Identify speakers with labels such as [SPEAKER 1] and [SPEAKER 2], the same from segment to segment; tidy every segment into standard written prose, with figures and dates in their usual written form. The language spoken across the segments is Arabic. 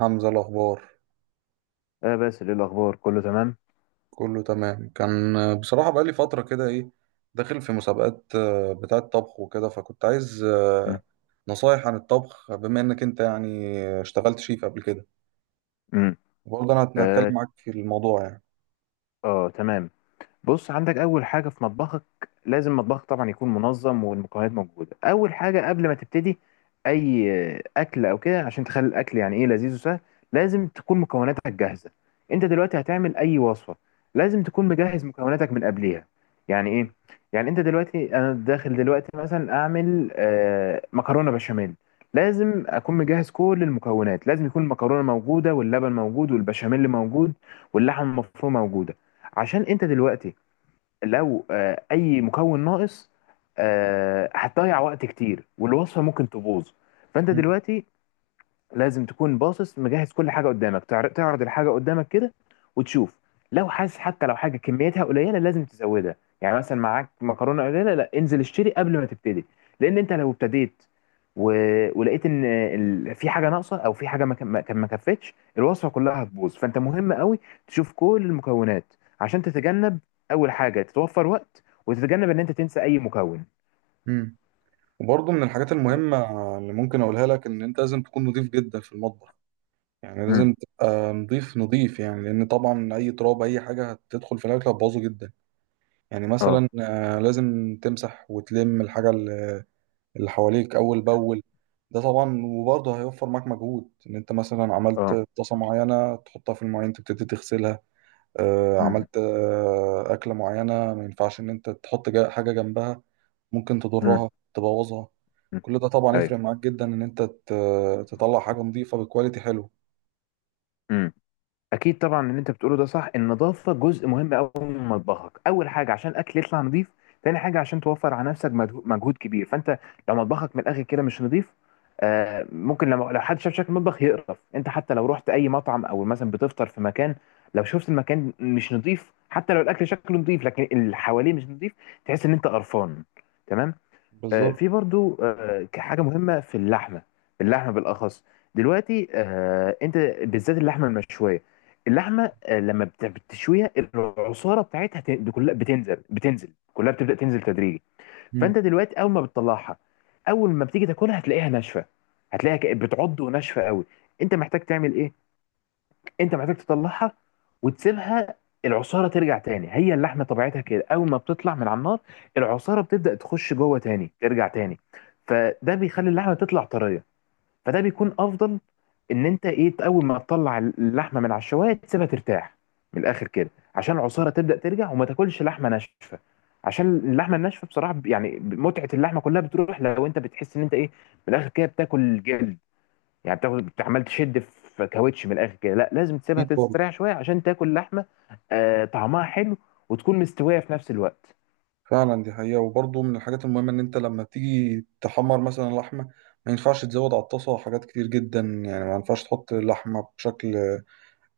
[SPEAKER 1] حمزة، الأخبار
[SPEAKER 2] آه، بس ايه الاخبار؟ كله تمام.
[SPEAKER 1] كله تمام. كان بصراحة بقالي فترة كده إيه، داخل في مسابقات بتاعة طبخ وكده، فكنت عايز
[SPEAKER 2] مم.
[SPEAKER 1] نصايح عن الطبخ بما إنك أنت يعني اشتغلت شيف قبل كده.
[SPEAKER 2] مم.
[SPEAKER 1] وبرضه أنا هتكلم
[SPEAKER 2] اه.
[SPEAKER 1] معاك في الموضوع يعني.
[SPEAKER 2] آه، تمام. بص، عندك اول حاجه في مطبخك، لازم مطبخك طبعا يكون منظم والمكونات موجوده. اول حاجه قبل ما تبتدي اي اكل او كده، عشان تخلي الاكل يعني ايه، لذيذ وسهل، لازم تكون مكوناتك جاهزه. انت دلوقتي هتعمل اي وصفه، لازم تكون مجهز مكوناتك من قبليها. يعني ايه؟ يعني انت دلوقتي، انا داخل دلوقتي مثلا اعمل مكرونه بشاميل، لازم اكون مجهز كل المكونات. لازم يكون المكرونه موجوده، واللبن موجود، والبشاميل موجود، واللحم المفروم موجوده. عشان انت دلوقتي لو اي مكون ناقص، هتضيع وقت كتير والوصفه ممكن تبوظ. فانت
[SPEAKER 1] مم.
[SPEAKER 2] دلوقتي لازم تكون باصص، مجهز كل حاجه قدامك، تعرض الحاجه قدامك كده وتشوف. لو حاسس حتى لو حاجه كميتها قليله، لازم تزودها. يعني مثلا معاك مكرونه قليله، لا، انزل اشتري قبل ما تبتدي. لان انت لو ابتديت و... ولقيت ان في حاجه ناقصه، او في حاجه ما ك- ما ما كفتش، الوصفه كلها هتبوظ. فانت مهم قوي تشوف كل المكونات، عشان تتجنب. اول حاجه، تتوفر وقت، وتتجنب ان انت تنسى اي مكون.
[SPEAKER 1] مم. وبرضه من الحاجات المهمة اللي ممكن أقولها لك إن أنت لازم تكون نضيف جدا في المطبخ. يعني
[SPEAKER 2] امم.
[SPEAKER 1] لازم تبقى نضيف نضيف، يعني لأن طبعا أي تراب أي حاجة هتدخل في الأكل هتبوظه جدا. يعني
[SPEAKER 2] اه.
[SPEAKER 1] مثلا لازم تمسح وتلم الحاجة اللي حواليك اول باول. ده طبعا وبرضه هيوفر معاك مجهود، ان انت مثلا عملت
[SPEAKER 2] اه.
[SPEAKER 1] طاسه معينه تحطها في المواعين تبتدي تغسلها.
[SPEAKER 2] امم.
[SPEAKER 1] عملت اكله معينه، ما ينفعش ان انت تحط حاجه جنبها، ممكن
[SPEAKER 2] امم.
[SPEAKER 1] تضرها تبوظها.
[SPEAKER 2] أمم.
[SPEAKER 1] كل ده طبعا
[SPEAKER 2] ايوه.
[SPEAKER 1] يفرق معاك جدا، ان انت تطلع حاجه نظيفه بكواليتي حلو.
[SPEAKER 2] اكيد طبعا، اللي انت بتقوله ده صح. النظافه جزء مهم قوي من مطبخك. اول حاجه، عشان الاكل يطلع نظيف. تاني حاجه، عشان توفر على نفسك مجهود كبير. فانت لو مطبخك من الاخر كده مش نظيف، ممكن لما لو حد شاف شكل المطبخ يقرف. انت حتى لو رحت اي مطعم، او مثلا بتفطر في مكان، لو شفت المكان مش نظيف، حتى لو الاكل شكله نظيف لكن اللي حواليه مش نظيف، تحس ان انت قرفان. تمام.
[SPEAKER 1] بالظبط.
[SPEAKER 2] في برضو حاجة مهمة في اللحمة، اللحمة بالأخص. دلوقتي أنت بالذات اللحمة المشوية، اللحمة لما بتشويها، العصارة بتاعتها، دي كلها بتنزل، بتنزل كلها، بتبدأ تنزل تدريجي.
[SPEAKER 1] مم.
[SPEAKER 2] فأنت دلوقتي أول ما بتطلعها، أول ما بتيجي تاكلها، هتلاقيها ناشفة، هتلاقيها بتعض، وناشفة قوي. أنت محتاج تعمل إيه؟ انت محتاج تطلعها وتسيبها، العصاره ترجع تاني. هي اللحمه طبيعتها كده، اول ما بتطلع من على النار، العصاره بتبدا تخش جوه تاني، ترجع تاني. فده بيخلي اللحمه تطلع طريه. فده بيكون افضل، ان انت ايه، اول ما تطلع اللحمه من على الشوايه تسيبها ترتاح، من الاخر كده، عشان العصاره تبدا ترجع، وما تاكلش لحمه ناشفه. عشان اللحمه الناشفه بصراحه يعني متعه اللحمه كلها بتروح، لو انت بتحس ان انت ايه، من الاخر كده بتاكل جلد. يعني بتاخد عمال تشد في كاوتش من الاخر كده. لا، لازم تسيبها
[SPEAKER 1] اكيد.
[SPEAKER 2] تستريح شويه، عشان تاكل لحمه آه طعمها حلو، وتكون مستويه في نفس الوقت.
[SPEAKER 1] فعلا دي حقيقة. وبرضه من الحاجات المهمة إن أنت لما تيجي تحمر مثلا لحمة، ما ينفعش تزود على الطاسة حاجات كتير جدا. يعني ما ينفعش تحط اللحمة بشكل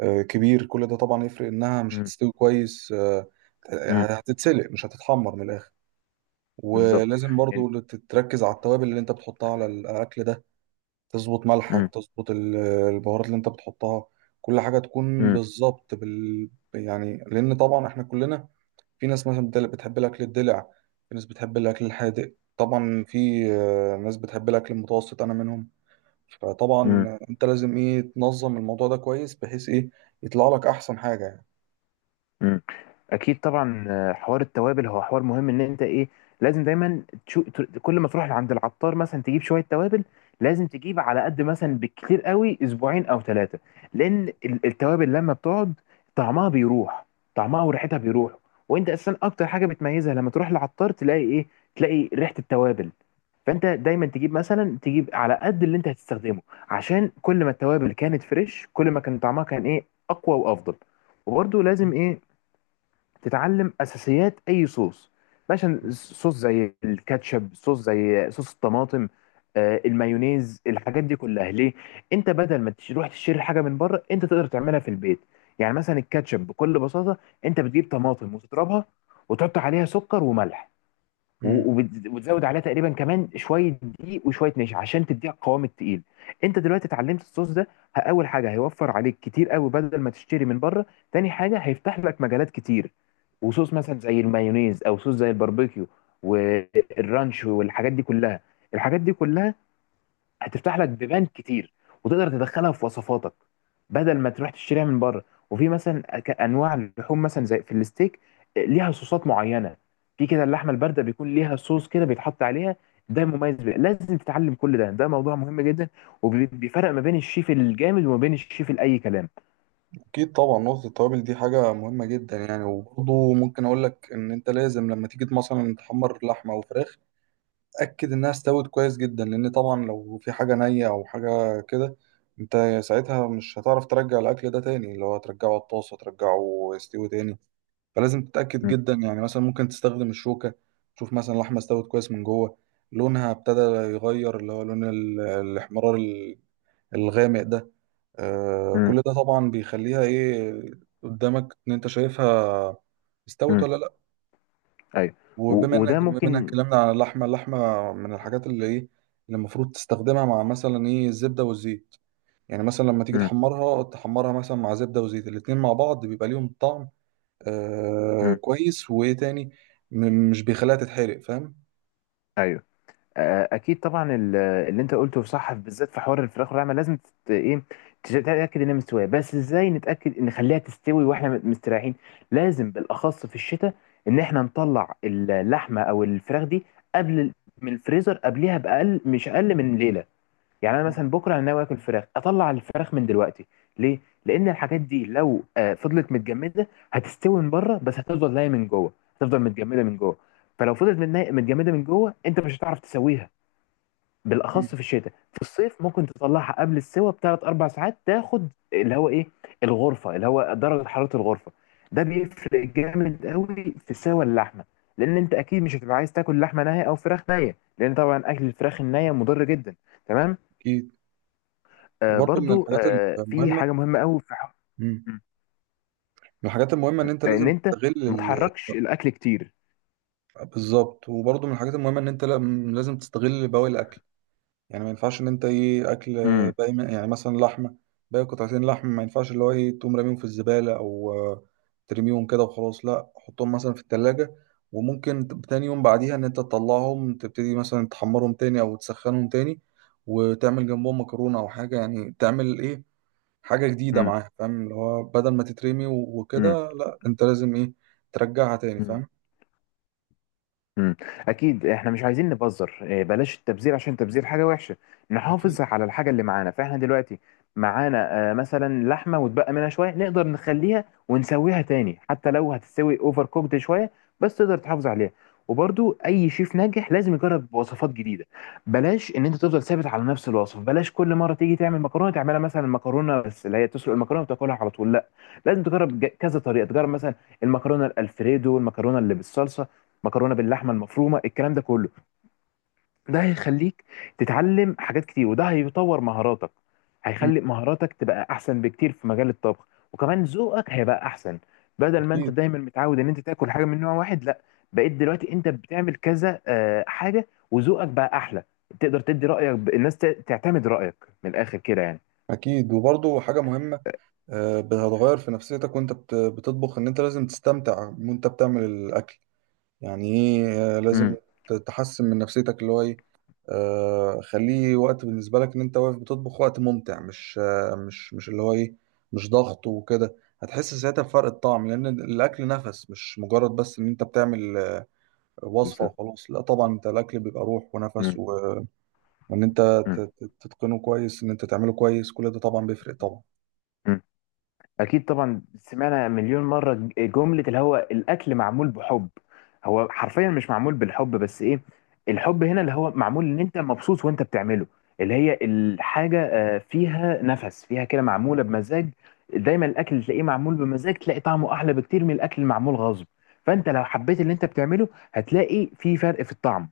[SPEAKER 1] كبير. كل ده طبعا يفرق، إنها مش
[SPEAKER 2] امم.
[SPEAKER 1] هتستوي كويس.
[SPEAKER 2] امم.
[SPEAKER 1] يعني هتتسلق مش هتتحمر من الآخر.
[SPEAKER 2] بالظبط.
[SPEAKER 1] ولازم
[SPEAKER 2] يعني-
[SPEAKER 1] برضه تركز على التوابل اللي أنت بتحطها على الأكل ده. تظبط ملحك،
[SPEAKER 2] امم.
[SPEAKER 1] تظبط البهارات اللي أنت بتحطها، كل حاجة تكون
[SPEAKER 2] امم.
[SPEAKER 1] بالظبط يعني، لأن طبعا إحنا كلنا، في ناس مثلا بتحب الأكل الدلع، في ناس بتحب الأكل الحادق، طبعا في ناس بتحب الأكل المتوسط أنا منهم. فطبعا أنت لازم إيه، تنظم الموضوع ده كويس، بحيث إيه يطلع لك أحسن حاجة يعني.
[SPEAKER 2] مم. اكيد طبعا، حوار التوابل هو حوار مهم. ان انت ايه، لازم دايما كل ما تروح عند العطار مثلا تجيب شويه توابل، لازم تجيب على قد، مثلا بالكتير قوي اسبوعين او 3. لان التوابل لما بتقعد، طعمها بيروح، طعمها وريحتها بيروح. وانت اساسا اكتر حاجه بتميزها لما تروح للعطار تلاقي ايه، تلاقي ريحه التوابل. فانت دايما تجيب مثلا، تجيب على قد اللي انت هتستخدمه. عشان كل ما التوابل كانت فريش، كل ما كان طعمها كان ايه، اقوى وافضل. وبرده لازم ايه، تتعلم اساسيات اي صوص، مثلا صوص زي الكاتشب، صوص زي صوص الطماطم، المايونيز، الحاجات دي كلها. ليه؟ انت بدل ما تروح تشتري حاجه من بره، انت تقدر تعملها في البيت. يعني مثلا الكاتشب بكل بساطه، انت بتجيب طماطم وتضربها، وتحط عليها سكر وملح
[SPEAKER 1] مم.
[SPEAKER 2] وتزود عليها تقريبا كمان شويه دقيق وشويه نشا، عشان تديها القوام التقيل. انت دلوقتي اتعلمت الصوص ده، اول حاجه هيوفر عليك كتير قوي بدل ما تشتري من بره. تاني حاجه هيفتح لك مجالات كتير. وصوص مثلا زي المايونيز، او صوص زي الباربيكيو، والرانش، والحاجات دي كلها، الحاجات دي كلها هتفتح لك بيبان كتير، وتقدر تدخلها في وصفاتك، بدل ما تروح تشتريها من بره. وفي مثلا انواع اللحوم مثلا زي في الستيك، ليها صوصات معينه. في كده اللحمه البارده بيكون ليها صوص كده بيتحط عليها، ده مميز بيه. لازم تتعلم كل ده، ده موضوع مهم جدا، وبيفرق ما بين الشيف الجامد، وما بين الشيف الاي كلام.
[SPEAKER 1] أكيد طبعا. نقطة التوابل دي حاجة مهمة جدا يعني. وبرضه ممكن أقول لك إن أنت لازم لما تيجي مثلا تحمر لحمة أو فراخ، اتاكد انها استوت كويس جدا. لان طبعا لو في حاجه نيه او حاجه كده، انت ساعتها مش هتعرف ترجع الاكل ده تاني، اللي هو ترجعه على الطاسه ترجعه يستوي تاني. فلازم تتاكد
[SPEAKER 2] م-
[SPEAKER 1] جدا. يعني مثلا ممكن تستخدم الشوكه، تشوف مثلا اللحمه استوت كويس من جوه، لونها ابتدى يغير، اللي هو لون الاحمرار الغامق ده. آه،
[SPEAKER 2] م-
[SPEAKER 1] كل ده طبعا بيخليها ايه، قدامك ان انت شايفها استوت
[SPEAKER 2] م.
[SPEAKER 1] ولا لا.
[SPEAKER 2] ايوه.
[SPEAKER 1] وبما
[SPEAKER 2] وده
[SPEAKER 1] انك بما انك
[SPEAKER 2] ممكن.
[SPEAKER 1] اتكلمنا على اللحمه، اللحمه من الحاجات اللي ايه، اللي المفروض تستخدمها مع مثلا ايه، الزبده والزيت. يعني مثلا لما تيجي
[SPEAKER 2] م-
[SPEAKER 1] تحمرها، تحمرها مثلا مع زبده وزيت، الاتنين مع بعض بيبقى ليهم طعم آه
[SPEAKER 2] م.
[SPEAKER 1] كويس، وايه تاني، مش بيخليها تتحرق، فاهم.
[SPEAKER 2] ايوه. اكيد طبعا، اللي انت قلته صح، بالذات في حوار الفراخ واللحمه، لازم ايه، تتاكد انها مستويه. بس ازاي نتاكد ان نخليها تستوي واحنا مستريحين؟ لازم بالاخص في الشتاء، ان احنا نطلع اللحمه او الفراخ دي قبل من الفريزر، قبليها باقل، مش اقل من ليله. يعني انا
[SPEAKER 1] مم.
[SPEAKER 2] مثلا بكره انا ناوي اكل فراخ، اطلع الفراخ من دلوقتي. ليه؟ لان الحاجات دي لو فضلت متجمده، هتستوي من بره، بس هتفضل نايه من جوه، هتفضل متجمده من جوه. فلو فضلت متجمده من جوه، انت مش هتعرف تسويها.
[SPEAKER 1] مم.
[SPEAKER 2] بالاخص في الشتاء. في الصيف ممكن تطلعها قبل السوى بثلاث اربع ساعات، تاخد اللي هو ايه، الغرفه، اللي هو درجه حراره الغرفه. ده بيفرق جامد قوي في سوى اللحمه. لان انت اكيد مش هتبقى عايز تاكل لحمه نيه او فراخ نيه، لان طبعا اكل الفراخ النيه مضر جدا. تمام.
[SPEAKER 1] اكيد.
[SPEAKER 2] آه
[SPEAKER 1] وبرضه من
[SPEAKER 2] برضو
[SPEAKER 1] الحاجات
[SPEAKER 2] في
[SPEAKER 1] المهمه،
[SPEAKER 2] حاجه مهمه قوي في
[SPEAKER 1] مم،
[SPEAKER 2] م-
[SPEAKER 1] من الحاجات المهمه ان انت
[SPEAKER 2] ان
[SPEAKER 1] لازم
[SPEAKER 2] انت
[SPEAKER 1] تستغل
[SPEAKER 2] ما تحركش الاكل كتير.
[SPEAKER 1] بالظبط. وبرضه من الحاجات المهمه ان انت لازم تستغل بواقي الاكل. يعني ما ينفعش ان انت ايه، اكل
[SPEAKER 2] امم.
[SPEAKER 1] يعني مثلا لحمه باقي، قطعتين لحم، ما ينفعش اللي هو ايه تقوم راميهم في الزباله، او ترميهم كده وخلاص. لا، حطهم مثلا في التلاجة، وممكن تاني يوم بعديها ان انت تطلعهم، تبتدي مثلا تحمرهم تاني او تسخنهم تاني، وتعمل جنبهم مكرونه او حاجه. يعني تعمل ايه، حاجه جديده معاها، فاهم. اللي هو بدل ما تترمي وكده، لا انت لازم ايه، ترجعها تاني
[SPEAKER 2] امم.
[SPEAKER 1] فاهم.
[SPEAKER 2] امم. اكيد، احنا مش عايزين نبذر إيه، بلاش التبذير، عشان التبذير حاجه وحشه.
[SPEAKER 1] أكيد.
[SPEAKER 2] نحافظ على الحاجه اللي معانا. فاحنا دلوقتي معانا مثلا لحمه، واتبقى منها شويه، نقدر نخليها ونسويها تاني، حتى لو هتستوي اوفر كوكد شويه، بس تقدر تحافظ عليها. وبرضو اي شيف ناجح لازم يجرب وصفات جديده. بلاش ان انت تفضل ثابت على نفس الوصف. بلاش كل مره تيجي تعمل مكرونه تعملها مثلا مكرونه بس اللي هي تسلق المكرونه وتاكلها على طول. لا، لازم تجرب، كذا طريقه، تجرب مثلا المكرونه الالفريدو، المكرونه اللي بالصلصه، مكرونه باللحمه المفرومه، الكلام ده كله. ده هيخليك تتعلم حاجات كتير، وده هيطور مهاراتك،
[SPEAKER 1] مم.
[SPEAKER 2] هيخلي مهاراتك تبقى احسن بكتير في مجال الطبخ. وكمان ذوقك هيبقى احسن، بدل ما انت
[SPEAKER 1] اكيد.
[SPEAKER 2] دايما متعود ان انت تاكل حاجه من نوع واحد. لا، بقيت دلوقتي انت بتعمل كذا حاجه، وذوقك بقى احلى. تقدر تدي رايك، الناس تعتمد رايك من الاخر كده يعني.
[SPEAKER 1] اكيد. وبرضه حاجه مهمه، هتغير في نفسيتك وانت بتطبخ، ان انت لازم تستمتع وانت بتعمل الاكل. يعني ايه، لازم
[SPEAKER 2] امم.
[SPEAKER 1] تحسن من نفسيتك، اللي هو ايه، خليه وقت بالنسبه لك ان انت واقف بتطبخ وقت ممتع، مش اللي هو ايه، مش ضغط وكده. هتحس ساعتها بفرق الطعم، لان الاكل نفس، مش مجرد بس ان انت بتعمل وصفه
[SPEAKER 2] بالظبط.
[SPEAKER 1] وخلاص. لا، طبعا انت الاكل بيبقى روح ونفس،
[SPEAKER 2] مم.
[SPEAKER 1] وان انت
[SPEAKER 2] مم.
[SPEAKER 1] تتقنه كويس، ان انت تعمله كويس، كل ده طبعا بيفرق طبعا.
[SPEAKER 2] مم. اكيد طبعا، سمعنا مليون مره جمله اللي هو الاكل معمول بحب. هو حرفيا مش معمول بالحب، بس ايه، الحب هنا اللي هو معمول ان انت مبسوط وانت بتعمله. اللي هي الحاجه فيها نفس، فيها كده، معموله بمزاج. دايما الاكل اللي تلاقيه معمول بمزاج، تلاقي طعمه احلى بكتير من الاكل المعمول غصب. فانت لو حبيت اللي انت بتعمله، هتلاقي في فرق في الطعم.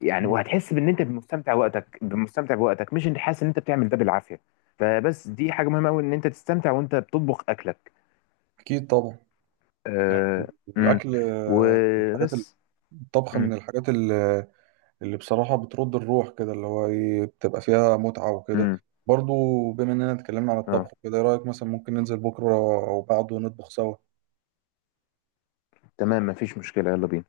[SPEAKER 2] يعني وهتحس بان انت مستمتع وقتك، مستمتع بوقتك، مش انت حاسس ان انت بتعمل ده بالعافيه. فبس، دي حاجه مهمه قوي، ان انت تستمتع وانت بتطبخ اكلك.
[SPEAKER 1] اكيد طبعا. يعني
[SPEAKER 2] آه. امم.
[SPEAKER 1] الأكل من
[SPEAKER 2] وبس.
[SPEAKER 1] الطبخ من
[SPEAKER 2] امم.
[SPEAKER 1] الحاجات اللي بصراحة بترد الروح كده، اللي هو إيه، بتبقى فيها متعة وكده
[SPEAKER 2] امم.
[SPEAKER 1] برضو. بما إننا اتكلمنا عن
[SPEAKER 2] اه.
[SPEAKER 1] الطبخ كده، إيه رأيك مثلا ممكن ننزل بكرة أو بعده نطبخ سوا؟
[SPEAKER 2] تمام، مفيش مشكله، يلا بينا.